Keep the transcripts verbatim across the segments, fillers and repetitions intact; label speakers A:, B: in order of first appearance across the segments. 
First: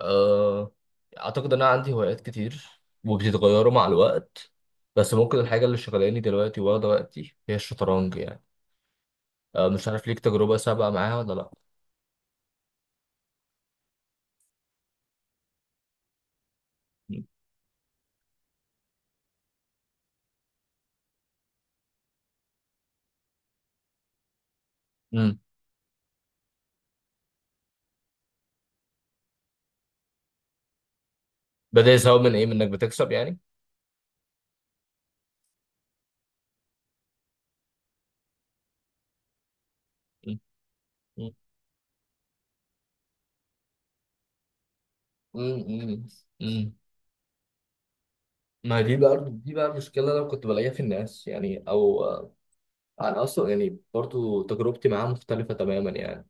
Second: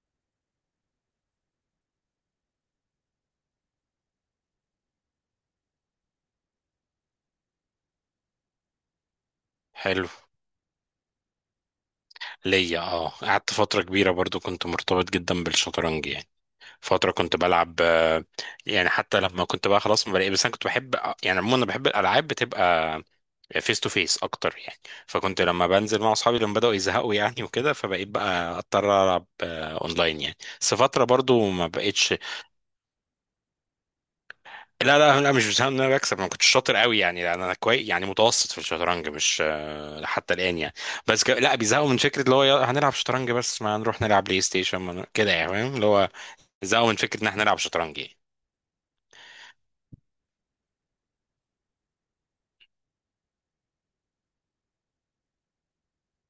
A: أه أعتقد إن أنا عندي هوايات كتير، وبتتغيروا مع الوقت. بس ممكن الحاجة اللي شغلاني دلوقتي واخدة وقتي هي الشطرنج يعني. أه مش عارف
B: حلو.
A: ليك تجربة سابقة معاها ولا لأ.
B: ليا اه، قعدت فترة كبيرة برضو، كنت مرتبط جدا بالشطرنج يعني. فترة كنت بلعب آه، يعني حتى لما كنت بقى خلاص ما بلاقي، بس انا كنت بحب. يعني عموما انا بحب الالعاب بتبقى فيس تو فيس اكتر يعني.
A: امم.
B: فكنت لما بنزل مع اصحابي لما بدأوا يزهقوا يعني وكده، فبقيت بقى اضطر العب آه، اونلاين يعني، بس فترة برضو ما
A: بدأ
B: بقتش.
A: يساوي من إيه، من إنك بتكسب يعني؟
B: لا لا لا، مش بسبب ان انا بكسب، انا كنت شاطر قوي يعني، لان انا كويس يعني متوسط في الشطرنج، مش آه، حتى
A: مم.
B: الان يعني. بس
A: مم.
B: ك... لا، بيزهقوا من فكره اللي هو يلا هنلعب شطرنج، بس ما نروح نلعب بلاي ستيشن، ما ن- كده يعني،
A: مم.
B: فاهم اللي هو.
A: مم.
B: زهقوا من فكره ان احنا نلعب شطرنج يعني.
A: ما دي بقى دي بقى المشكلة اللي أنا كنت بلاقيها في الناس يعني، أو آه، أنا أصلا يعني برضو تجربتي معاها مختلفة تماما يعني.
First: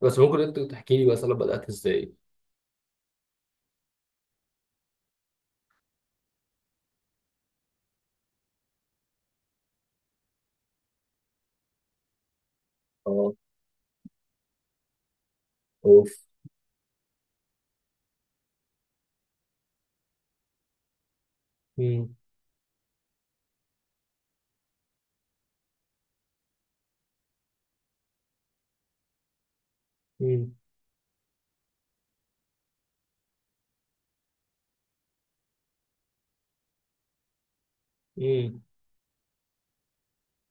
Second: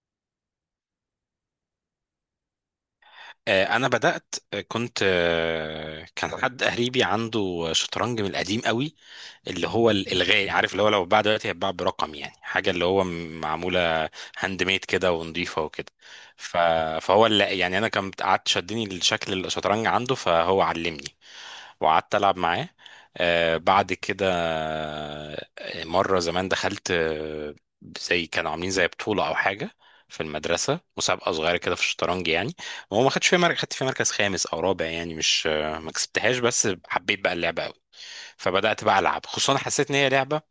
A: بس ممكن أنت تحكي لي مثلا بدأت إزاي؟
B: آه، انا بدات، آه، كنت آه، كان حد قريبي عنده شطرنج من القديم قوي، اللي هو ال- الغالي، عارف اللي هو لو اتباع دلوقتي هيتباع برقم يعني، حاجه اللي هو
A: اه.
B: م- معموله هاند ميد كده ونضيفه وكده.
A: اوف.
B: ف... فهو اللي يعني انا كان قعدت شدني الشكل، الشطرنج عنده فهو علمني.
A: مم.
B: وقعدت العب معاه. آه بعد كده آه، مره زمان دخلت، آه، زي كانوا عاملين زي بطوله او حاجه في
A: مم.
B: المدرسه، مسابقه صغيره كده في الشطرنج يعني. هو ما خدش فيها مركز، خدت فيها مركز خامس او رابع يعني، مش آه، ما كسبتهاش، بس حبيت بقى اللعبه قوي.
A: مم.
B: فبدات بقى العب، خصوصا حسيت ان هي لعبه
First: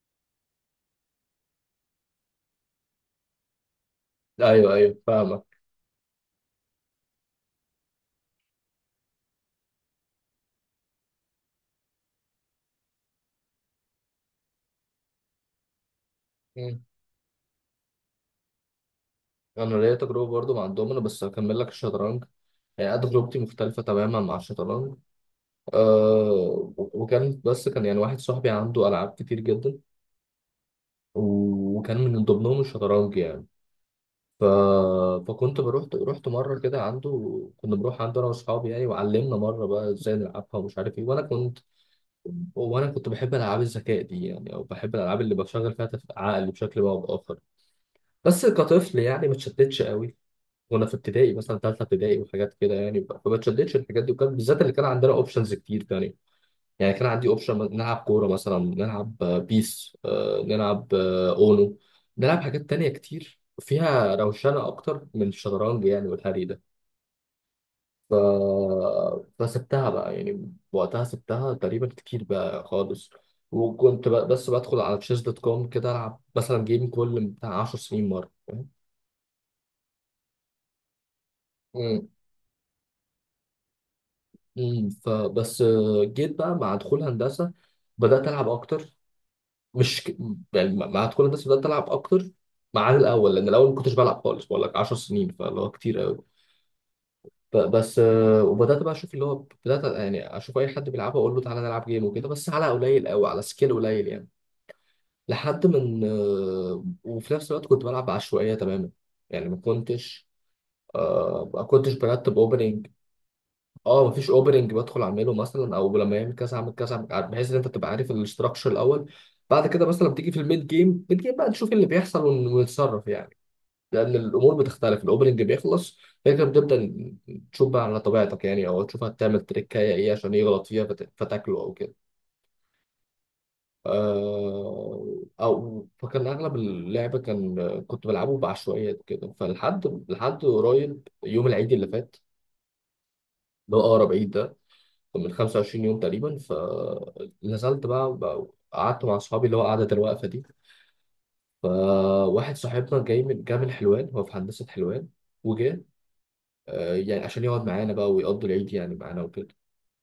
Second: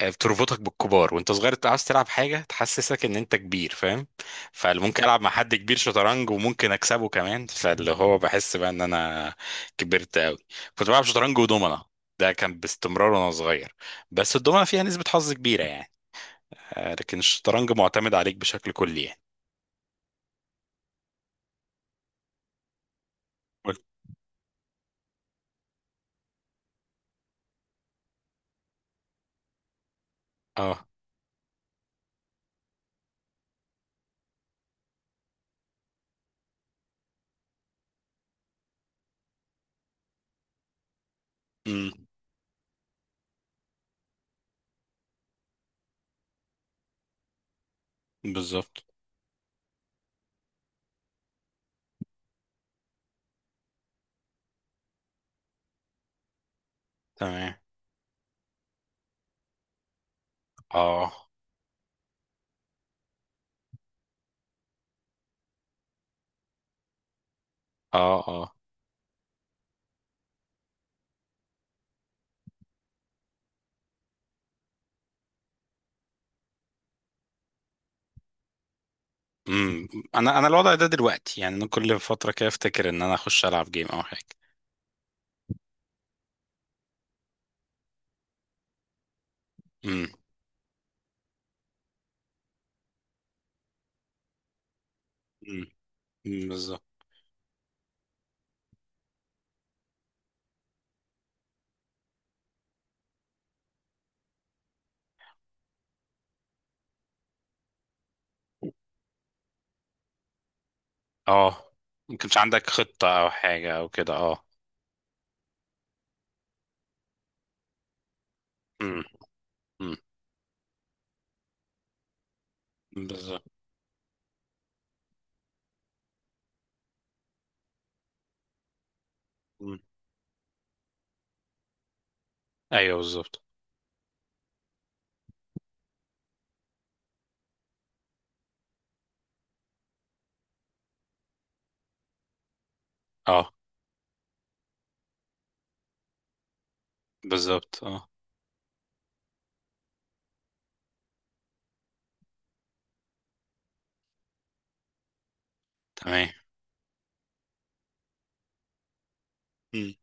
B: آه، بتربطك بالكبار وانت صغير، انت عاوز تلعب حاجه تحسسك ان انت كبير، فاهم؟
A: ايوه ايوه
B: فممكن العب مع حد
A: فاهمك.
B: كبير شطرنج، وممكن اكسبه كمان، فاللي هو بحس بقى ان انا كبرت قوي. كنت بلعب شطرنج ودومنه، ده كان باستمرار وانا صغير. بس الدومنه فيها نسبه حظ كبيره يعني،
A: مم.
B: آه، لكن الشطرنج معتمد عليك بشكل كلي يعني.
A: انا ليا تجربه برضو مع الدومينو، بس هكمل لك الشطرنج. يعني أنا تجربتي
B: قول.
A: مختلفه تماما مع الشطرنج. أه، وكان بس كان يعني واحد صاحبي عنده العاب كتير جدا،
B: اه.
A: وكان من ضمنهم الشطرنج يعني. ف... فكنت بروح رحت مره كده عنده. كنا بنروح عنده انا واصحابي يعني، وعلمنا مره بقى ازاي نلعبها ومش عارف ايه. وانا كنت
B: امم.
A: وانا كنت بحب العاب الذكاء دي، يعني او بحب الالعاب اللي بشغل فيها تف- عقلي بشكل ما او باخر. بس
B: بالظبط.
A: كطفل يعني ما اتشتتش قوي. وانا في ابتدائي مثلا ثالثه ابتدائي وحاجات كده يعني، ب- فما اتشدتش الحاجات دي. وكان بالذات اللي كان عندنا اوبشنز كتير تاني. يعني كان عندي
B: تمام.
A: اوبشن نلعب كوره مثلا، نلعب آه، بيس، آه، نلعب
B: اه.
A: آه، اونو، نلعب حاجات تانية كتير فيها روشنه اكتر من الشطرنج يعني والهري ده. ف...
B: اه.
A: فسبتها بقى يعني، وقتها سبتها تقريبا كتير بقى خالص. وكنت بقى بس بدخل على تشيز دوت كوم كده العب مثلا جيم كل بتاع عشر سنين مره.
B: امم. انا انا الوضع ده دلوقتي يعني، انا كل
A: مم.
B: فتره كده افتكر ان انا اخش العب جيم او حاجه.
A: امم فبس آه، جيت بقى مع دخول هندسه، بدات العب اكتر. مش
B: امم.
A: ك... يعني مع مع دخول هندسه بدات العب اكتر، ما عن الاول، لان الاول ما كنتش بلعب خالص، بقول لك عشر سنين، فاللي
B: امم.
A: هو كتير قوي.
B: أمم، بالظبط.
A: ب- بس آه، وبدات بقى اشوف اللي هو، بدات يعني اشوف اي حد بيلعبها اقول له تعالى نلعب جيم وكده، بس على قليل قوي، على سكيل قليل يعني. لحد من آه، وفي نفس الوقت كنت بلعب بعشوائيه تماما. يعني ما كنتش آه، ما
B: اه،
A: كنتش
B: ما كانش
A: برتب
B: عندك
A: اوبننج.
B: خطه او حاجه او
A: اه،
B: كده؟
A: مفيش
B: اه.
A: اوبننج بدخل اعمله مثلا، او لما يعمل كذا اعمل كذا أعمل كذا، بحيث ان انت تبقى عارف الاستراكشر
B: امم.
A: الاول. بعد كده
B: امم.
A: مثلا بتيجي في الميد جيم الميد جيم بقى، نشوف إيه اللي بيحصل ون- ونتصرف يعني.
B: بالظبط.
A: لان الامور بتختلف، الاوبننج بيخلص، فكرة بتبدا، تشوف بقى على طبيعتك يعني، او تشوف هتعمل
B: أمم.
A: تريكايه ايه عشان يغلط فيها فت- فتاكله او كده.
B: ايوه بالظبط.
A: آه، او فكان اغلب اللعب كان، كنت بلعبه بعشوائيات كده، فلحد لحد قريب يوم العيد اللي فات،
B: اه.
A: اللي هو اقرب عيد ده، من خمسة وعشرين يوم تقريبا.
B: بالظبط.
A: فنزلت
B: اه.
A: بقى, بقى قعدت مع اصحابي اللي هو قعدة الوقفة دي. فواحد صاحبنا جاي من جاي من حلوان، هو في هندسة حلوان، وجه
B: تمام.
A: آه، يعني عشان يقعد معانا بقى، ويقضي العيد يعني معانا وكده.
B: أمم.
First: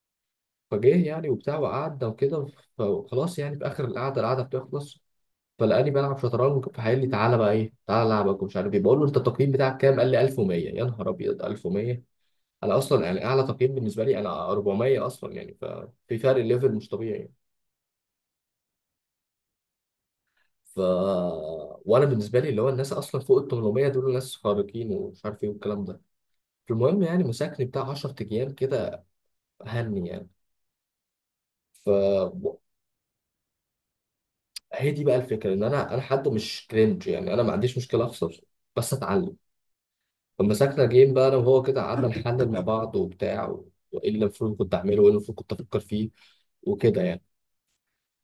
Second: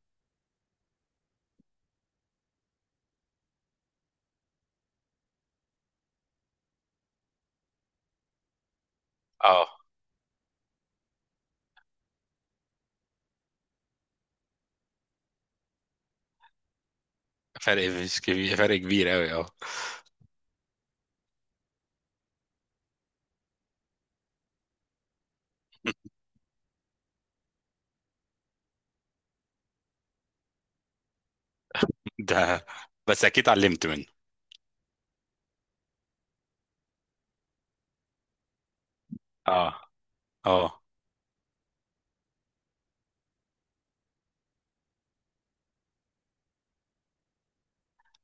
A: فجه يعني وبتاع وقعدنا وكده. فخلاص يعني في اخر القعدة، القعدة بتخلص، فلقاني بلعب شطرنج. فقال لي: تعالى بقى ايه، تعالى العبك ومش عارف ايه. بقول له: انت التقييم
B: اه،
A: بتاعك كام؟ قال لي: ألف ومية. يا نهار ابيض، ألف ومية! انا اصلا يعني اعلى تقييم بالنسبه لي انا أربعمية اصلا، يعني ففي فرق ليفل مش طبيعي.
B: فرق مش كبير، فرق كبير قوي اه.
A: ف وانا بالنسبه لي اللي هو الناس اصلا فوق ال تمنمية دول ناس خارقين ومش عارف ايه والكلام ده. فالمهم يعني مساكني بتاع عشر ايام كده، هني يعني. ف
B: ده، بس اكيد علمت منه.
A: هي دي بقى الفكره، ان انا انا حد مش كرنج يعني، انا ما عنديش مشكله اخسر بس اتعلم.
B: اه. اه.
A: فمساكنا جيم بقى انا وهو كده، قعدنا نحلل مع بعض وبتاع، وايه اللي المفروض كنت اعمله وايه اللي المفروض كنت افكر فيه، وكده يعني.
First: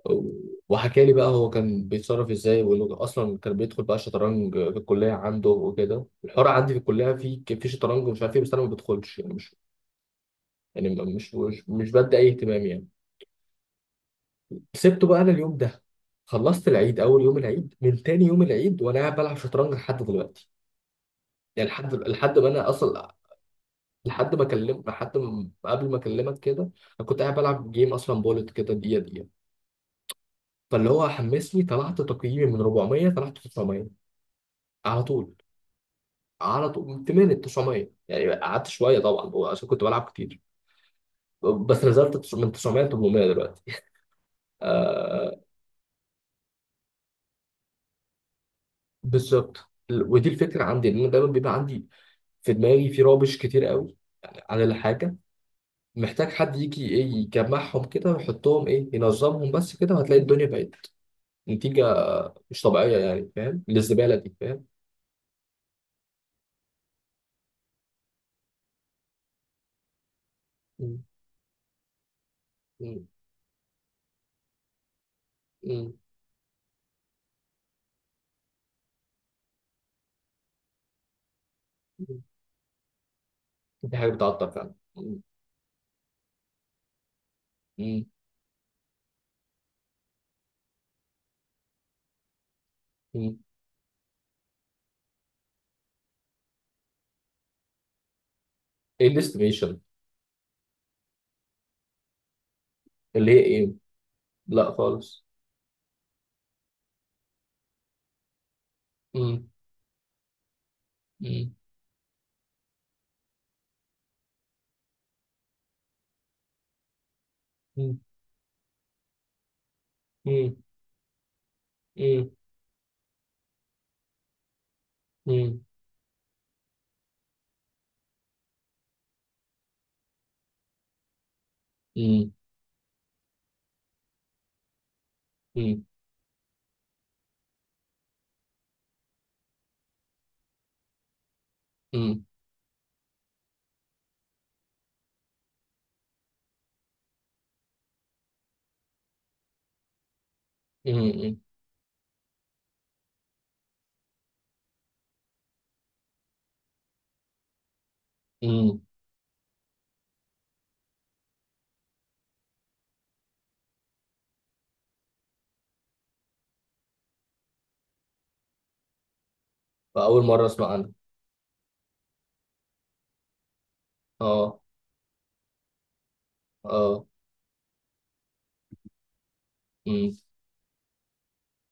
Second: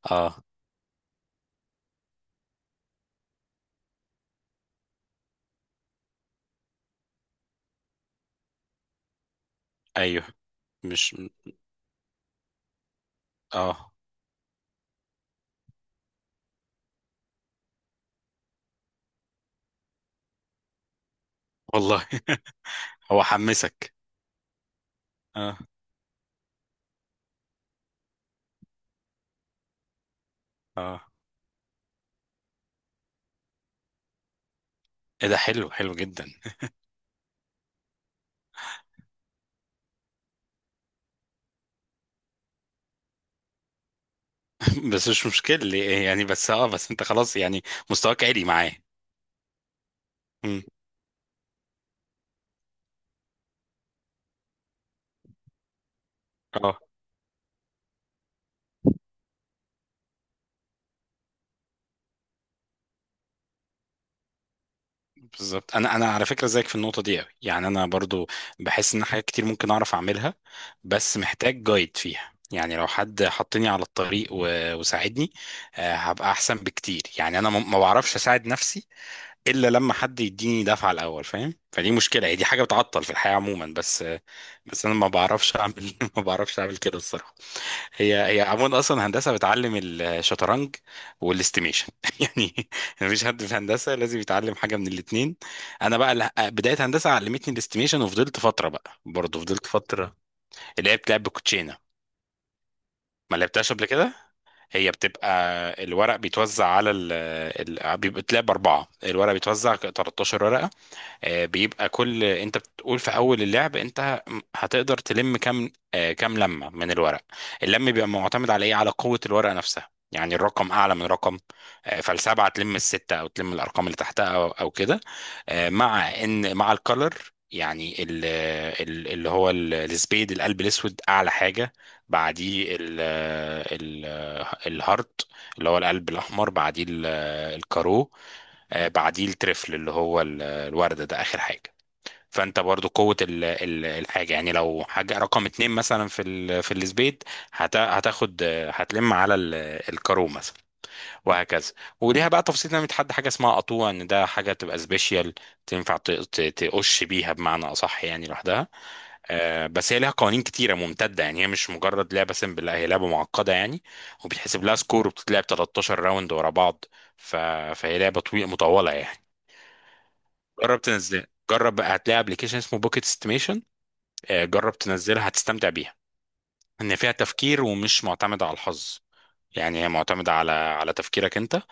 B: اه.
A: وحكى لي بقى هو كان بيتصرف ازاي، وانه اصلا كان بيدخل بقى شطرنج في الكليه عنده وكده. الحوار عندي في الكليه، في في شطرنج ومش عارف ايه، بس انا ما بدخلش يعني مش،
B: ايوه.
A: يعني
B: مش.
A: مش مش, مش بدي اي اهتمام يعني.
B: اه.
A: سبته بقى انا اليوم ده. خلصت العيد، اول يوم العيد من تاني يوم العيد وانا قاعد بلعب شطرنج لحد دلوقتي، يعني لحد
B: والله
A: لحد ما انا اصلا،
B: هو حمسك.
A: لحد ما اكلم لحد ما
B: اه.
A: قبل ما اكلمك كده، انا كنت قاعد بلعب جيم اصلا، بولت كده دقيقه دقيقه. فاللي
B: اه.
A: هو حمسني، طلعت تقييمي من أربعمية طلعت تسعمية على
B: ايه
A: طول.
B: ده، حلو، حلو جدا.
A: على طول من تمنمية ل تسعمية يعني، قعدت شويه طبعا عشان كنت بلعب كتير. بس نزلت تس- من تسعمية ل ثمانمئة دلوقتي. آه،
B: بس مش مشكلة يعني، بس اه، بس انت خلاص يعني، مستواك عالي معاه.
A: بالظبط. ودي
B: مم.
A: الفكره عندي ان انا دايما بيبقى عندي في دماغي في رابش كتير قوي عن الحاجه. محتاج حد
B: اه.
A: يجي ايه يجمعهم كده ويحطهم ايه ينظمهم بس كده، وهتلاقي الدنيا بقت نتيجه مش طبيعيه يعني، فاهم؟ للزباله دي، فاهم؟
B: بالظبط. انا انا على فكره زيك في النقطه دي قوي يعني، انا برضو بحس ان حاجات كتير ممكن اعرف اعملها،
A: مم.
B: بس محتاج جايد فيها يعني، لو
A: مم.
B: حد حطني على الطريق و- وساعدني،
A: مم.
B: آه، هبقى احسن بكتير يعني. انا ما ما بعرفش اساعد نفسي الا لما حد يديني دفعه الاول، فاهم؟ فدي
A: مم.
B: مشكله، هي دي حاجه بتعطل في الحياه عموما،
A: دي
B: بس
A: حاجه
B: آه،
A: بتعطل فعلا.
B: بس انا ما
A: مم.
B: بعرفش اعمل ما بعرفش اعمل كده الصراحه.
A: مم.
B: هي هي عموما، اصلا هندسه بتعلم الشطرنج والاستيميشن يعني. مفيش
A: مم.
B: حد في هندسه لازم يتعلم حاجه من الاثنين. انا بقى لا- بدايه هندسه علمتني الاستيميشن، وفضلت فتره بقى،
A: ايه
B: برضه فضلت
A: الاستيميشن؟
B: فتره. لعبت لعب بالكوتشينه.
A: اللي
B: ما
A: هي ايه؟
B: لعبتهاش قبل كده.
A: لا
B: هي
A: خالص.
B: بتبقى الورق بيتوزع على ال... ال... بيبقى بتلعب اربعه، الورق
A: مم.
B: بيتوزع تلتاشر ورقه. آه،
A: مم.
B: بيبقى كل، انت بتقول في اول اللعب انت هتقدر تلم كام، آه، كام لمه من الورق. اللم بيبقى معتمد على ايه؟ على قوه الورقه نفسها يعني، الرقم اعلى من رقم. آه، فالسبعه تلم السته، او تلم الارقام اللي تحتها او او كده. آه، مع ان، مع الكلر يعني، ال- ال- اللي هو ال- السبيد، القلب الاسود، اعلى حاجه، بعديه ال- آه، ال- آه، الهارت اللي هو
A: うんうんうんうんうんうんうんうんうんأول
B: القلب الاحمر، بعديه ال- آه، الكارو، آه، بعديه الترفل اللي هو ال- الوردة، ده آخر حاجة. فانت برضو قوة ال- ال- الحاجة يعني، لو حاجة رقم اتنين مثلا في ال- في السبيد، هت- هتاخد آه، هتلم على ال- الكارو مثلا، وهكذا. وليها بقى تفصيل، انها بتحدد حاجة اسمها قطوع، ان ده حاجة تبقى سبيشال، تنفع ت- ت- تقش بيها بمعنى أصح يعني، لوحدها. آه، بس هي ليها قوانين كتيرة ممتدة يعني، هي مش مجرد لعبة سيمبل، لا، هي لعبة معقدة يعني. وبيتحسب لها سكور، وبتتلعب تلتاشر راوند ورا بعض. ف... فهي لعبة طويلة مطولة يعني.
A: مرة أسمع
B: جرب
A: عنها.
B: تنزلها، جرب بقى، هتلاقي ابلكيشن اسمه بوكيت استيميشن.
A: أه.
B: جرب تنزلها، هتستمتع بيها. ان
A: أه.
B: فيها تفكير ومش معتمدة على الحظ يعني، هي
A: مم.
B: معتمدة على على تفكيرك انت.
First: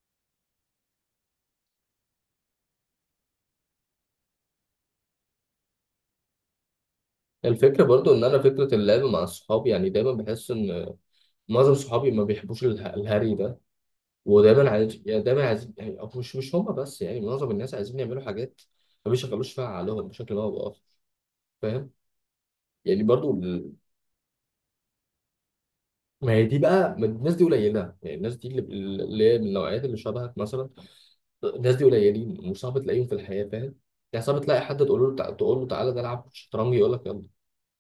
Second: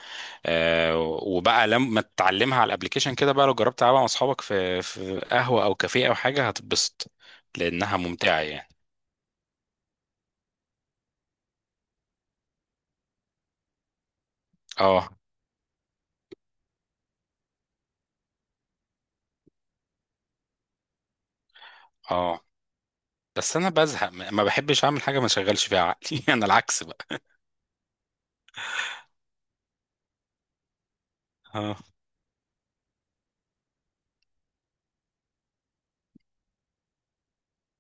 B: آه، وبقى لما تتعلمها على الابلكيشن كده، بقى لو جربت تلعبها مع اصحابك في في قهوة او كافيه او حاجة، هتتبسط
A: الفكرة
B: لانها
A: برضو إن أنا،
B: ممتعة يعني.
A: فكرة اللعب مع صحابي، يعني دايما بحس إن معظم صحابي ما بيحبوش اله- الهري ده. ودايما عايز
B: اه.
A: يعني دايما عايز يعني أو مش مش هما بس، يعني معظم الناس عايزين يعملوا حاجات ما بيشغلوش فيها عقلهم بشكل ما أو بآخر، فاهم؟
B: اه.
A: يعني برضو،
B: بس انا بزهق، ما ما بحبش اعمل حاجة ما اشغلش فيها عقلي
A: ما هي
B: انا
A: دي
B: العكس
A: بقى، ما
B: بقى.
A: الناس دي قليله يعني. الناس دي اللي، اللي هي من النوعيات اللي شبهك مثلا، الناس
B: اه.
A: دي قليلين، وصعب تلاقيهم في الحياه، فاهم؟ يعني صعب تلاقي حد تقول له تع- تقول له تعالى نلعب شطرنج يقول لك: يلا،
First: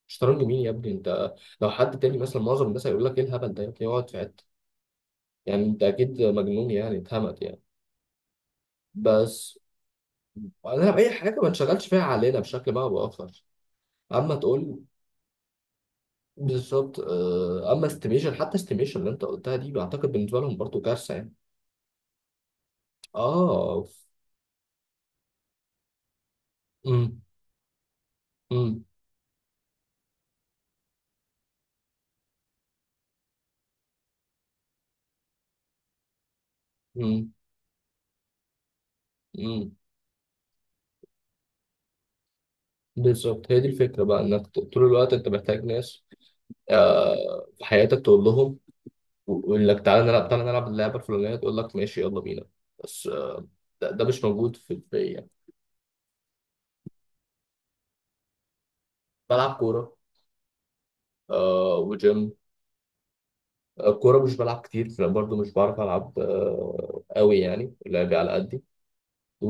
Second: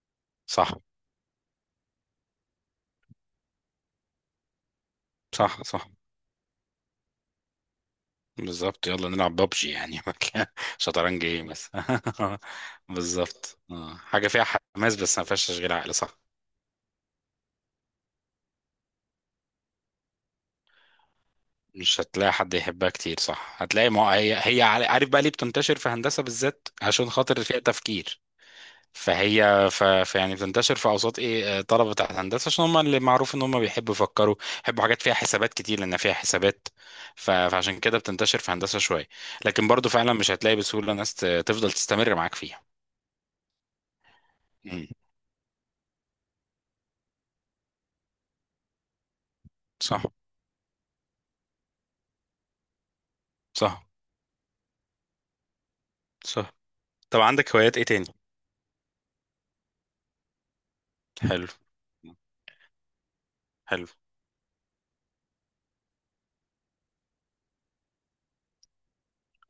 A: شطرنج مين يا
B: صح.
A: ابني انت؟ لو حد تاني مثلا معظم الناس هيقول لك: ايه الهبل ده يا ابني؟ اقعد في حته.
B: صح.
A: يعني انت
B: صح.
A: اكيد مجنون، يعني اتهمت يعني.
B: بالظبط، يلا نلعب
A: بس
B: بابجي يعني مكان
A: انا اي
B: شطرنج،
A: حاجه
B: ايه
A: ما
B: بس!
A: نشغلش فيها علينا بشكل ما او باخر،
B: بالظبط، آه، حاجة
A: اما
B: فيها
A: تقول،
B: حماس بس ما فيهاش تشغيل عقل، صح،
A: بالظبط. آه، اما استيميشن، حتى استيميشن اللي انت قلتها دي بعتقد بالنسبه لهم برضو كارثه يعني.
B: مش هتلاقي حد يحبها كتير، صح.
A: اه.
B: هتلاقي، ما هي هي عل- عارف بقى ليه بتنتشر في هندسة بالذات؟ عشان
A: امم.
B: خاطر فيها تفكير.
A: امم.
B: فهي ف... ف يعني بتنتشر في اوساط ايه، آه، طلبة بتاعت هندسة، عشان هم اللي معروف ان هم بيحبوا يفكروا، بيحبوا حاجات فيها حسابات كتير، لان فيها حسابات. ف...
A: امم.
B: فعشان كده بتنتشر في هندسة شوية. لكن
A: امم.
B: برضو فعلا مش هتلاقي بسهولة ناس ت- تفضل تستمر معاك فيها.
A: بالظبط، هي دي الفكره بقى، انك ط- طول
B: مم.
A: الوقت انت محتاج ناس آه في حياتك تقول لهم، و- ويقول لك:
B: صح.
A: تعالى نلعب تعالى نلعب اللعبه الفلانيه. تقول لك: ماشي، يلا بينا. بس آه
B: صح.
A: ده, ده مش موجود في البيئه يعني.
B: صح. طب عندك هوايات ايه تاني؟
A: بلعب كوره.
B: حلو.
A: آه، وجيم.
B: حلو.
A: آه، كوره مش بلعب كتير لأن برضو مش بعرف العب آه قوي، يعني لعبي على قدي.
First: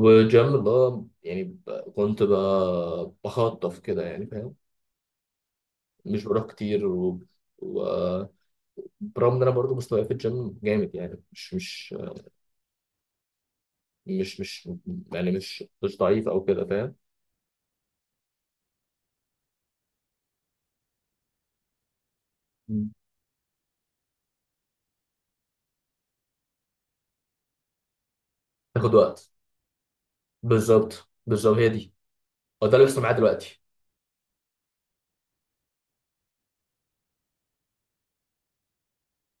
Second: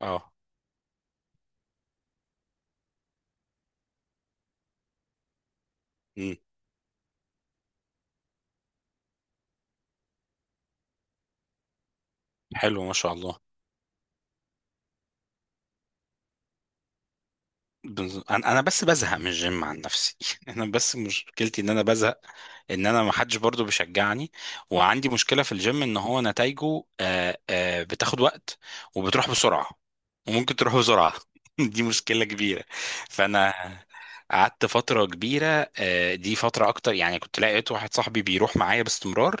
B: اه.
A: اللي هو يعني، ب- كنت ب- بخطف كده يعني، فاهم؟ مش
B: امم.
A: بروح كتير. و... برغم ان انا برضو مستواي في الجيم جامد، يعني مش مش
B: حلو ما شاء الله.
A: مش مش يعني مش مش ضعيف او كده، فاهم؟
B: بز- انا أنا بس بزهق من الجيم عن نفسي انا بس مشكلتي ان انا بزهق، ان
A: مم.
B: انا ما حدش برضه بيشجعني. وعندي مشكله في الجيم، ان هو نتائجه آه، آه، بتاخد وقت،
A: تاخد وقت.
B: وبتروح بسرعه، وممكن تروح
A: بالظبط
B: بسرعه.
A: بالظبط، هي
B: دي
A: دي،
B: مشكله كبيره.
A: هو ده اللي بيحصل معايا
B: فانا
A: دلوقتي.
B: قعدت فتره كبيره، آه، دي فتره اكتر يعني. كنت لقيت واحد صاحبي بيروح معايا باستمرار،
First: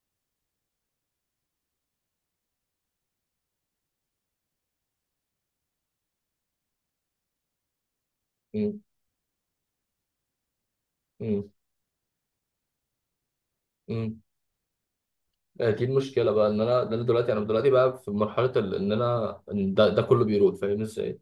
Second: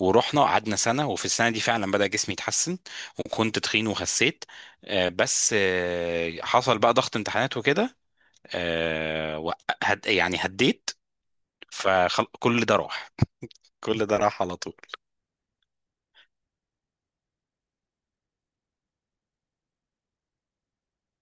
B: ورحنا قعدنا سنه، وفي السنه دي فعلا بدا جسمي يتحسن، وكنت تخين وخسيت. آه، بس آه، حصل بقى ضغط امتحانات وكده،
A: مم.
B: آه، وق- هد يعني، هديت.
A: مم.
B: فكل ده راح، كل ده
A: مم.
B: راح على طول.
A: آه، دي المشكله بقى، ان انا ده، انا دلوقتي انا دلوقتي بقى في مرحله ال- ان انا إن ده, ده كله بيروح، فاهم ازاي.